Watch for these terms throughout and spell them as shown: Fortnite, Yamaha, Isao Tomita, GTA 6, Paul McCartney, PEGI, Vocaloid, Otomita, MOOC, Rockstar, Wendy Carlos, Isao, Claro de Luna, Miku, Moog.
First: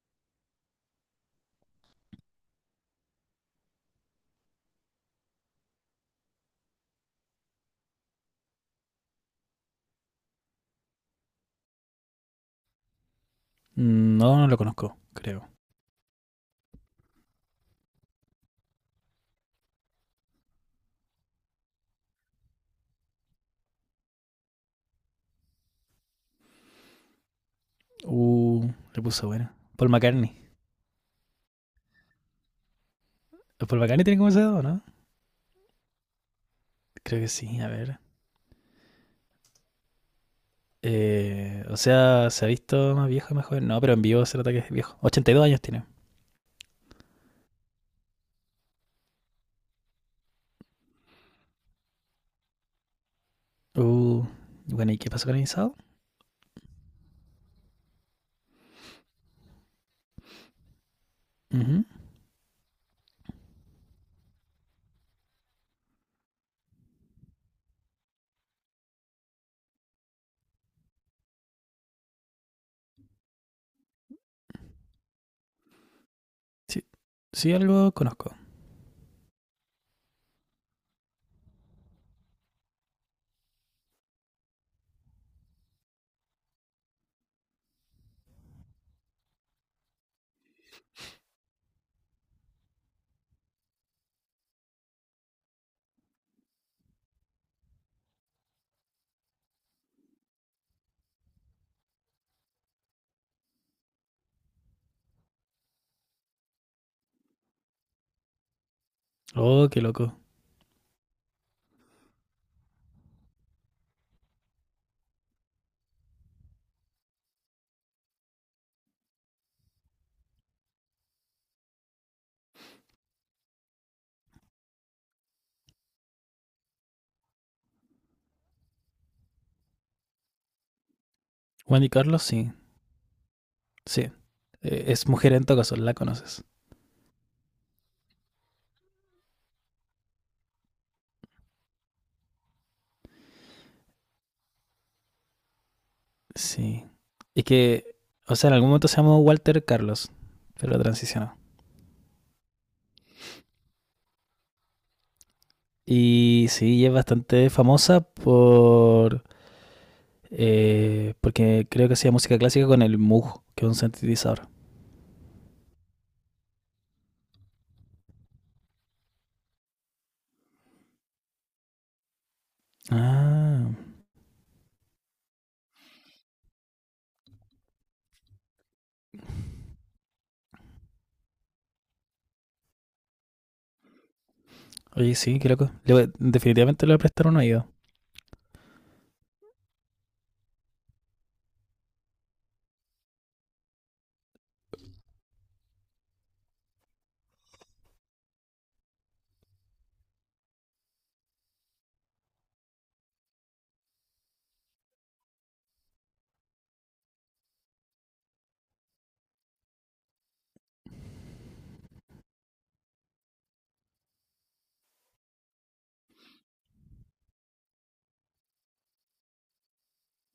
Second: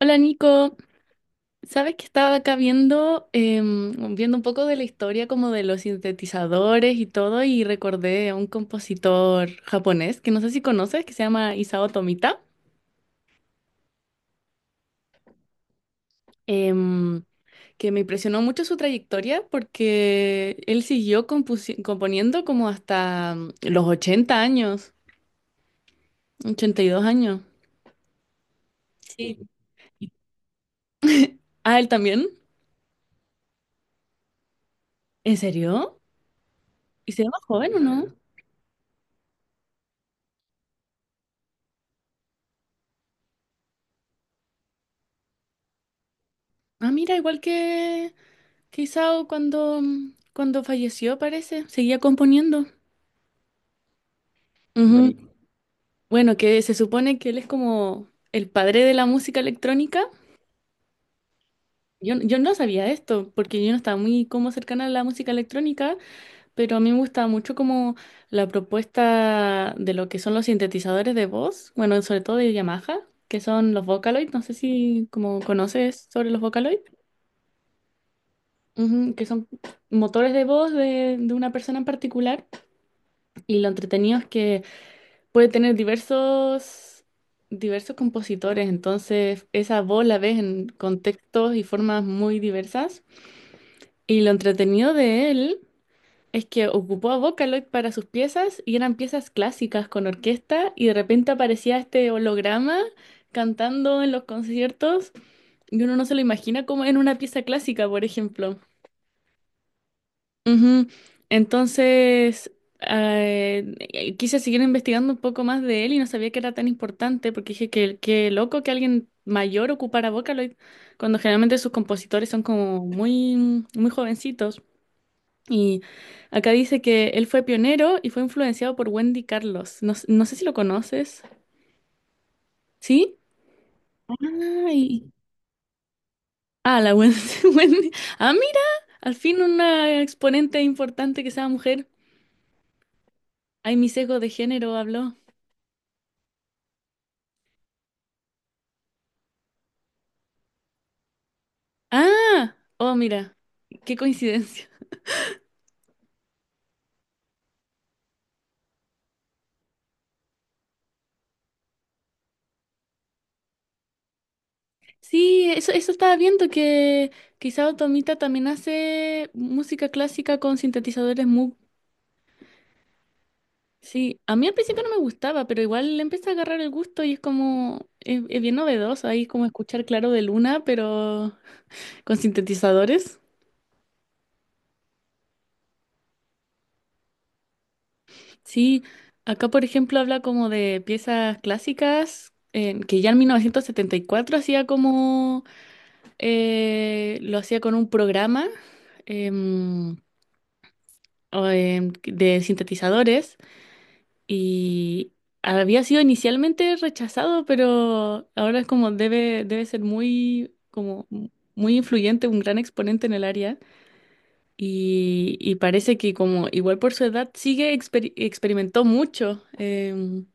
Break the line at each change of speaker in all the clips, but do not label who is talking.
Hola Nico, sabes que estaba acá viendo un poco de la historia como de los sintetizadores y todo y recordé a un compositor japonés que no sé si conoces, que se llama Isao Tomita,
No, no lo conozco, creo.
em, que me impresionó mucho su trayectoria porque él siguió componiendo como hasta los 80 años, 82 años.
Uh, Le puso
Sí.
bueno. Paul McCartney.
Ah, él también.
¿Paul McCartney tiene como ese dedo, no?
¿En serio? ¿Y
Creo
se
que
llama
sí, a
joven o
ver.
no?
O sea, ¿se ha visto más viejo, más joven? No, pero en vivo se nota que es viejo. 82 años tiene.
Ah, mira, igual que... Quizá o cuando falleció, parece, seguía componiendo.
Uh, bueno, ¿y qué
Ujú.
pasó con el Isao?
Bueno, que se supone que él es como el padre de la música electrónica.
Ujú.
Yo no sabía esto, porque yo no estaba muy como cercana a la música electrónica, pero a mí me gustaba mucho como la propuesta de lo que son los sintetizadores de voz, bueno, sobre todo de Yamaha, que son los Vocaloid, no sé si como conoces sobre los Vocaloid.
Sí, sí, algo conozco.
Ujú, que son motores de voz de una persona en particular, y lo entretenido es que puede tener diversos compositores, entonces esa voz la ves en contextos y formas muy diversas. Y lo entretenido de él es que ocupó a Vocaloid para sus piezas y eran piezas clásicas con orquesta y de repente aparecía este holograma cantando en los conciertos y uno no se lo imagina como en una pieza clásica, por ejemplo.
Oh, qué loco.
Ujú. Entonces, quise seguir investigando un poco más de él y no sabía que era tan importante porque dije que qué loco que alguien mayor ocupara Vocaloid cuando generalmente sus compositores son como muy jovencitos. Y acá dice que él fue pionero y fue influenciado por Wendy Carlos. No, no sé si lo conoces.
Wendy Carlos, sí,
¿Sí?
sí. Es
Ay,
mujer en todo caso, la conoces.
ah, la Wendy. Wendy. Ah, mira, al fin una exponente importante que sea mujer. Ay, mi sesgo de género habló.
Sí. Es que, o sea, en algún momento se llamó Walter Carlos, pero transicionó.
Ah, oh, mira, qué coincidencia.
Y sí, y es bastante famosa por porque creo que hacía música clásica con el Moog, que es un sintetizador.
Sí, eso estaba viendo que quizá Otomita también hace música clásica con sintetizadores Moog.
Ah,
Sí, a mí al principio no me gustaba, pero igual le empecé a agarrar el gusto y es como es bien novedoso ahí como escuchar Claro de Luna, pero con sintetizadores.
oye, sí, qué loco. Definitivamente le voy a prestar un oído.
Sí, acá por ejemplo habla como de piezas clásicas, que ya en 1974 hacía como lo hacía con un programa em, de sintetizadores y había sido inicialmente rechazado, pero ahora es como debe ser muy influyente, un gran exponente en el área. Y parece que como igual por su edad sigue experimentó mucho.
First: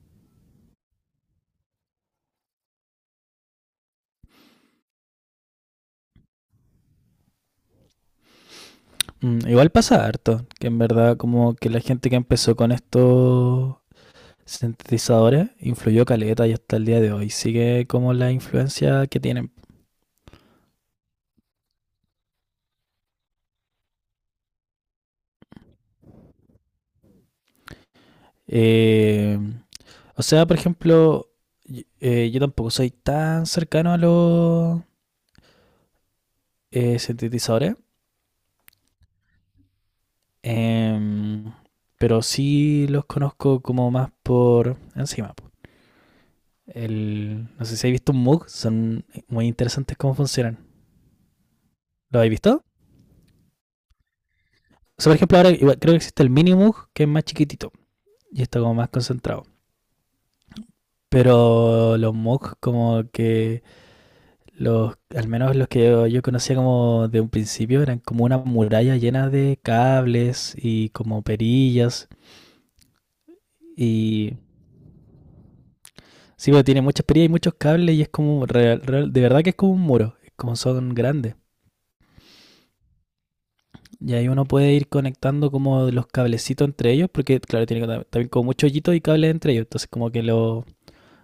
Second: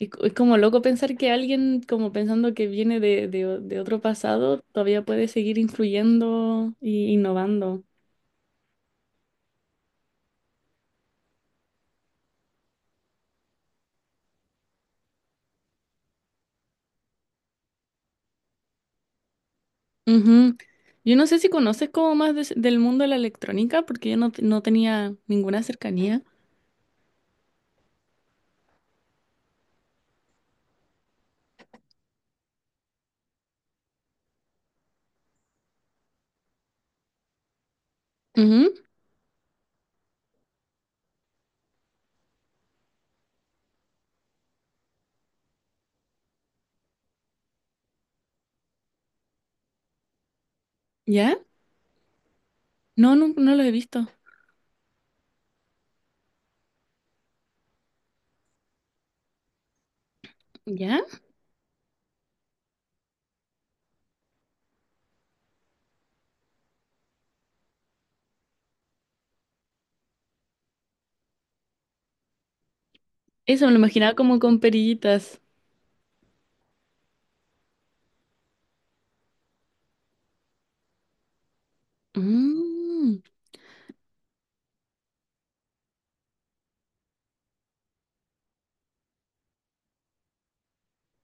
Y es como loco pensar que alguien como pensando que viene de otro pasado todavía puede seguir influyendo e innovando.
Mm, igual pasa harto, que en verdad como que la gente que empezó con estos sintetizadores influyó caleta y hasta el día de hoy sigue como la influencia que tienen.
Ujú. Yo no sé si conoces como más del mundo de la electrónica, porque yo no, no tenía ninguna cercanía.
Eh, o sea, por ejemplo, yo tampoco soy tan cercano a los sintetizadores,
Ujú.
Em, pero sí los conozco como más por encima. El, no sé si habéis visto un MOOC, son muy interesantes cómo funcionan.
¿Ya?
¿Lo habéis visto?
No, no, no lo he visto.
O sea, por ejemplo, ahora igual creo que existe el mini MOOC que es más chiquitito y está como más concentrado.
¿Ya?
Pero los MOOC como que los, al menos los que yo conocía como de un principio, eran como una muralla llena de cables y como perillas
Eso me lo imaginaba
y
como con perillitas.
sí, pero tiene mucha perilla y muchos cables y es como, de verdad que es como un muro, es como son grandes.
Mm.
Y ahí uno puede ir conectando como los cablecitos entre ellos, porque claro, tiene como- también como muchos hoyitos y cables entre ellos, entonces como que lo,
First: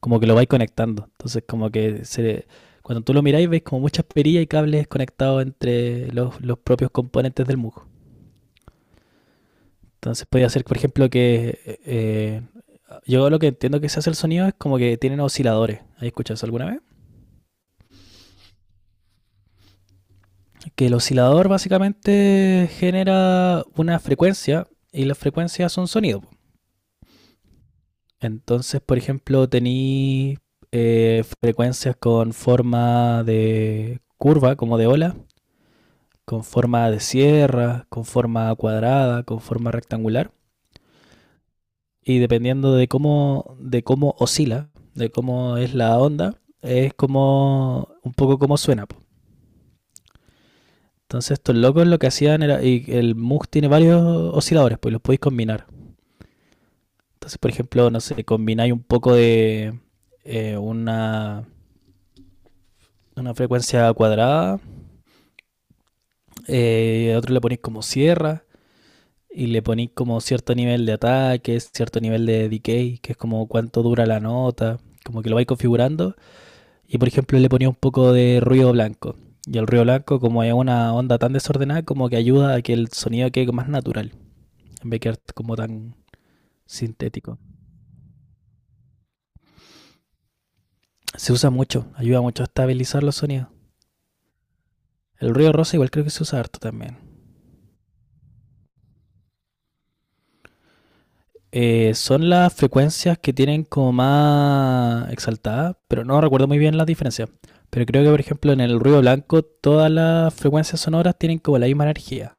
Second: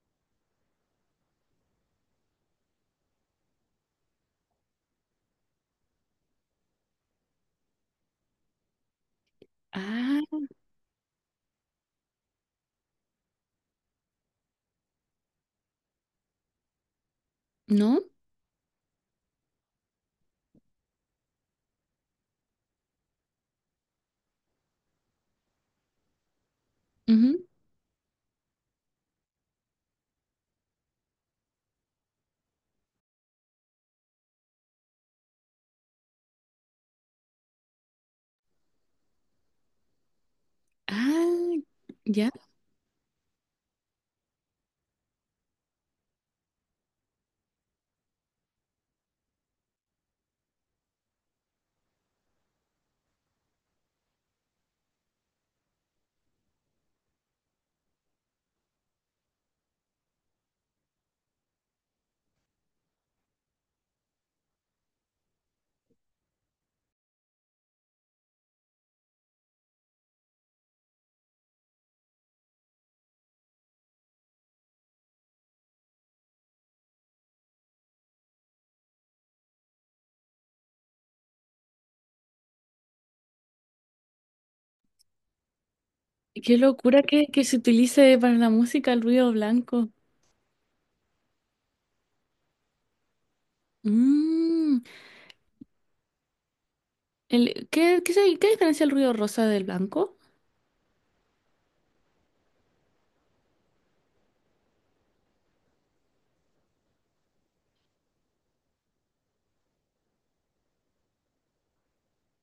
como que lo vais conectando. Entonces como que se, cuando tú lo miráis veis como muchas perillas y cables conectados entre los propios componentes del musgo. Entonces
Ah,
podía hacer, por ejemplo, que yo lo que entiendo que se hace el sonido es como que tienen osciladores. ¿Has escuchado eso alguna vez?
¿no?
Que el oscilador básicamente genera una frecuencia y las frecuencias son sonido.
Ujú.
Entonces, por ejemplo, tení frecuencias con forma de curva, como de ola, con forma de sierra, con forma cuadrada, con forma rectangular.
Ah,
Y
ya.
dependiendo de cómo oscila, de cómo es la onda, es como un poco como suena, po. Entonces estos locos lo que hacían era, y el MUG tiene varios osciladores, pues los podéis combinar. Entonces, por ejemplo, no sé, combináis un poco de eh, una, una frecuencia cuadrada, a otro le ponéis como sierra y le ponéis como cierto nivel de ataque, cierto nivel de decay, que es como cuánto dura la nota, como que lo vais configurando. Y por ejemplo, le ponía un poco de ruido blanco. Y el ruido blanco, como es una onda tan desordenada, como que ayuda a que el sonido quede más natural, en vez de quedar como tan
Qué locura
sintético.
que se utilice para la música el ruido blanco.
Se usa mucho, ayuda mucho a estabilizar los sonidos.
Mm.
El ruido rosa igual creo que se usa harto también.
El, ¿qué diferencia el ruido rosa del blanco?
Son las frecuencias que tienen como más exaltada, pero no recuerdo muy bien las diferencias. Pero creo que, por ejemplo, en el ruido blanco todas las frecuencias sonoras tienen como la misma energía.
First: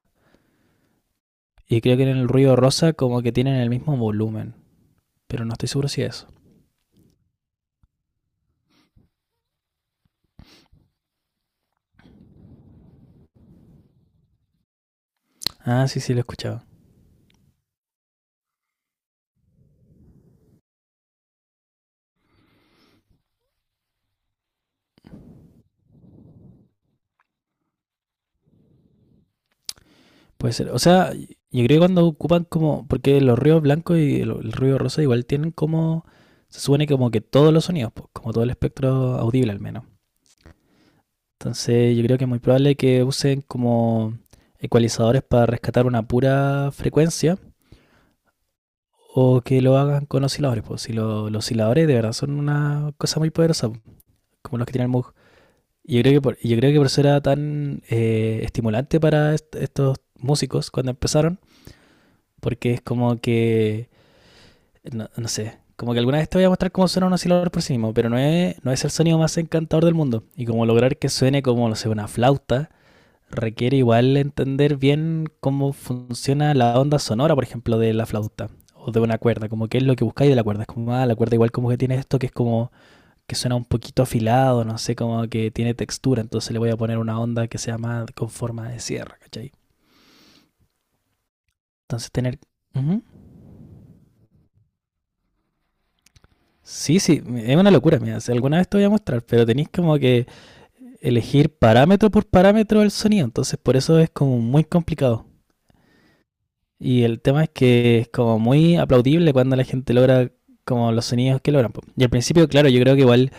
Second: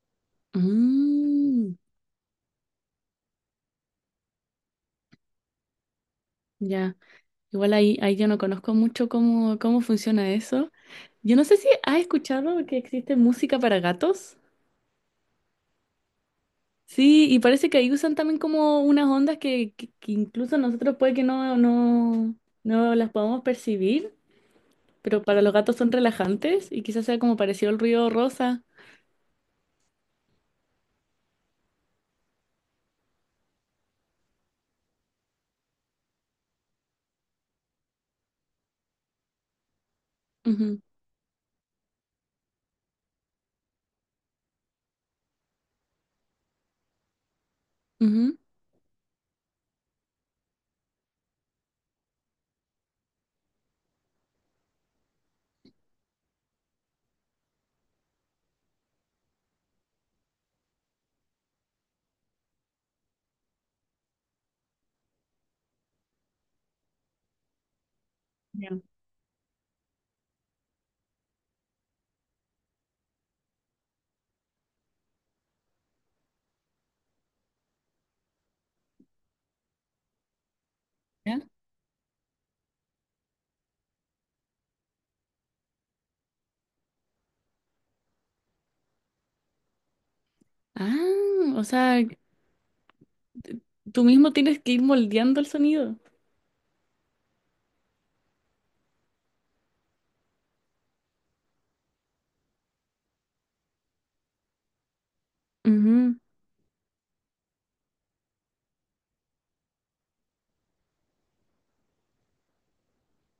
Mm.
Y creo que en el ruido rosa como que tienen el mismo volumen. Pero no estoy seguro si es eso.
Ya. Igual ahí yo no conozco mucho cómo funciona eso. Yo no sé si has escuchado que existe música para gatos.
Ah, sí, sí, lo he escuchado.
Sí, y parece que ahí usan también como unas ondas que incluso nosotros puede que no las podamos percibir, pero para los gatos son relajantes y quizás sea como parecido al ruido rosa.
Puede ser. O sea, yo creo que cuando ocupan como... Porque los ruidos blancos y el ruido rosa igual tienen como... Se supone como que todos los sonidos, pues, como todo el espectro audible al menos.
Ujú,
Entonces yo creo que es muy probable que usen como ecualizadores para rescatar una pura frecuencia
ujú.
o que lo hagan con osciladores. Pues si los osciladores de verdad son una cosa muy poderosa, pues, como los que tiene el Moog. Yo creo que por eso era tan estimulante para estos músicos cuando empezaron, porque es como que, no, no sé, como que alguna vez te voy a mostrar cómo suena un oscilador por sí mismo, pero no
Ya.
es el sonido más encantador del mundo. Y como lograr que suene como, no sé, una flauta requiere igual entender bien cómo funciona la onda sonora, por ejemplo, de la flauta o de una cuerda, como qué es lo que buscáis de la cuerda. Es como, ah, la cuerda
¿Ya?
igual como que tiene esto que es como que suena un poquito afilado, no sé, como que tiene textura, entonces le voy a poner una onda que sea más con forma de sierra, ¿cachai?
Ah, o sea,
Entonces tener... Ujú.
t- tú mismo tienes que ir moldeando el sonido.
Sí, sí, es una locura, mira, si alguna vez te voy a mostrar, pero tenéis como que elegir parámetro por parámetro del sonido, entonces por eso es como muy complicado.
Ujú,
Y el tema es que es como muy aplaudible cuando la gente logra como los sonidos que logran, po. Y al principio, claro, yo creo que igual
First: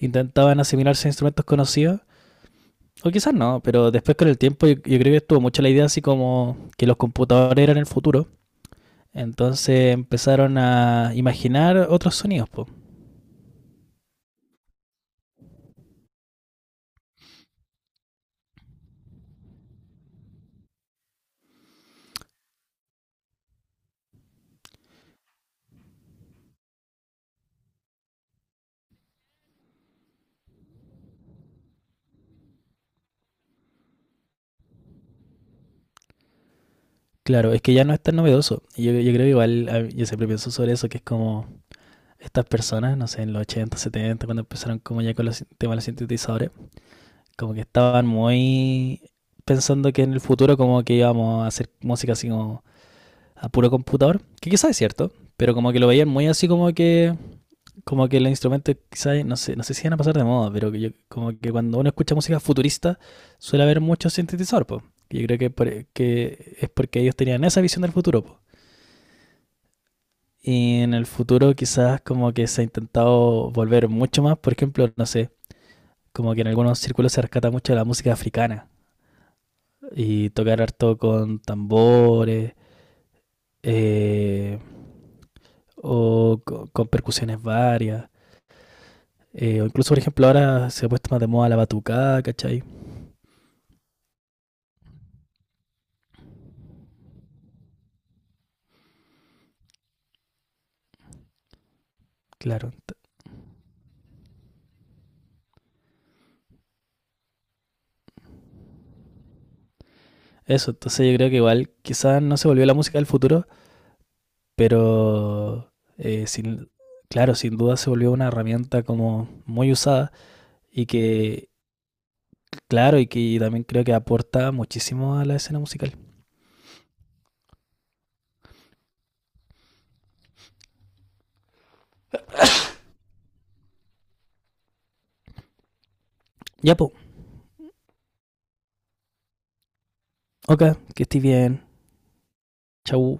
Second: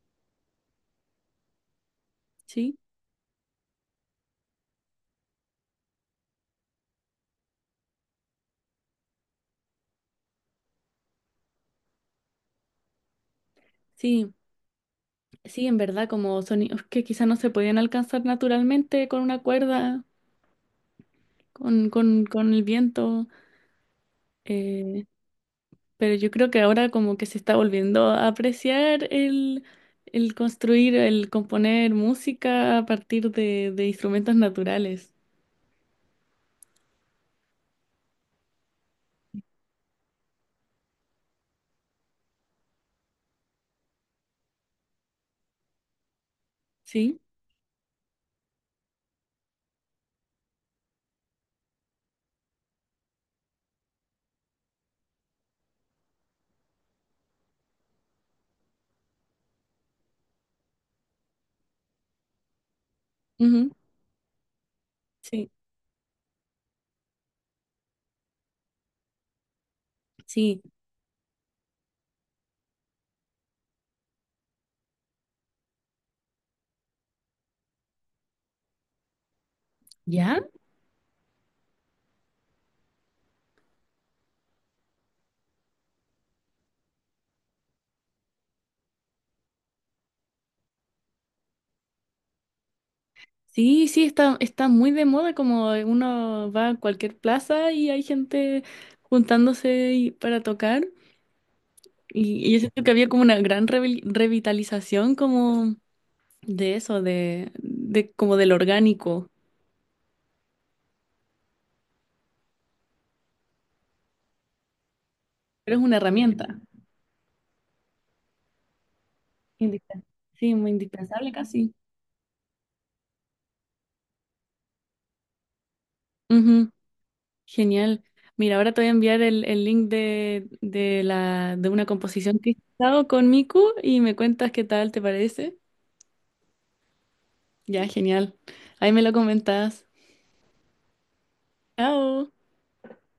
intentaban asimilarse a instrumentos conocidos,
sí,
o quizás no, pero después con el tiempo yo creo que estuvo mucho la idea así como que los computadores eran el futuro. Entonces empezaron a imaginar otros sonidos, po.
sí. Sí, en verdad, como sonidos que quizás no se podían alcanzar naturalmente con una cuerda, con el viento, eh, pero yo creo que ahora como que se está volviendo a apreciar el construir, el componer música a partir de instrumentos naturales.
Claro, es que ya no es tan novedoso. Yo creo que igual, yo siempre pienso sobre eso, que es como estas personas, no sé, en los 80 70 cuando empezaron como ya con los temas de los sintetizadores
¿Sí?
como que estaban muy pensando que en el futuro como que íbamos a hacer música así como a puro computador, que quizás es cierto, pero como que lo veían muy así como que los instrumentos quizás no sé, no sé si van a pasar de moda, pero que yo, como que cuando uno escucha música futurista suele
Ujú,
haber mucho sintetizador, po. Yo creo que,
sí,
que es porque ellos tenían esa visión del futuro, po.
sí.
Y en el futuro quizás como que se ha intentado volver mucho más, por ejemplo, no sé, como que en algunos círculos se rescata mucho la música africana y
¿Ya?
tocar harto con tambores eh, o con percusiones varias. Eh, o incluso, por ejemplo, ahora se ha puesto más de moda la batucada, ¿cachai?
Sí, sí, está muy de moda, como uno va a cualquier plaza y hay gente para tocar. Y yo
Claro.
siento que había como una gran revitalización como de eso, de como del orgánico.
Eso, entonces yo creo que igual quizás no se volvió la música del futuro, pero
Pero es una herramienta.
sin, claro, sin duda se volvió una herramienta como muy
Indispen-
usada
Sí, muy
y
indispensable
que,
casi.
claro, y que también creo que aporta muchísimo a la escena musical.
Ujú, genial. Mira, ahora te voy a enviar el link de una composición que he estado con Miku y me cuentas qué tal te parece.
Ya, po.
Ya, genial. Ahí me lo comentas.
Ok, que estés bien.
Chao.
Chau.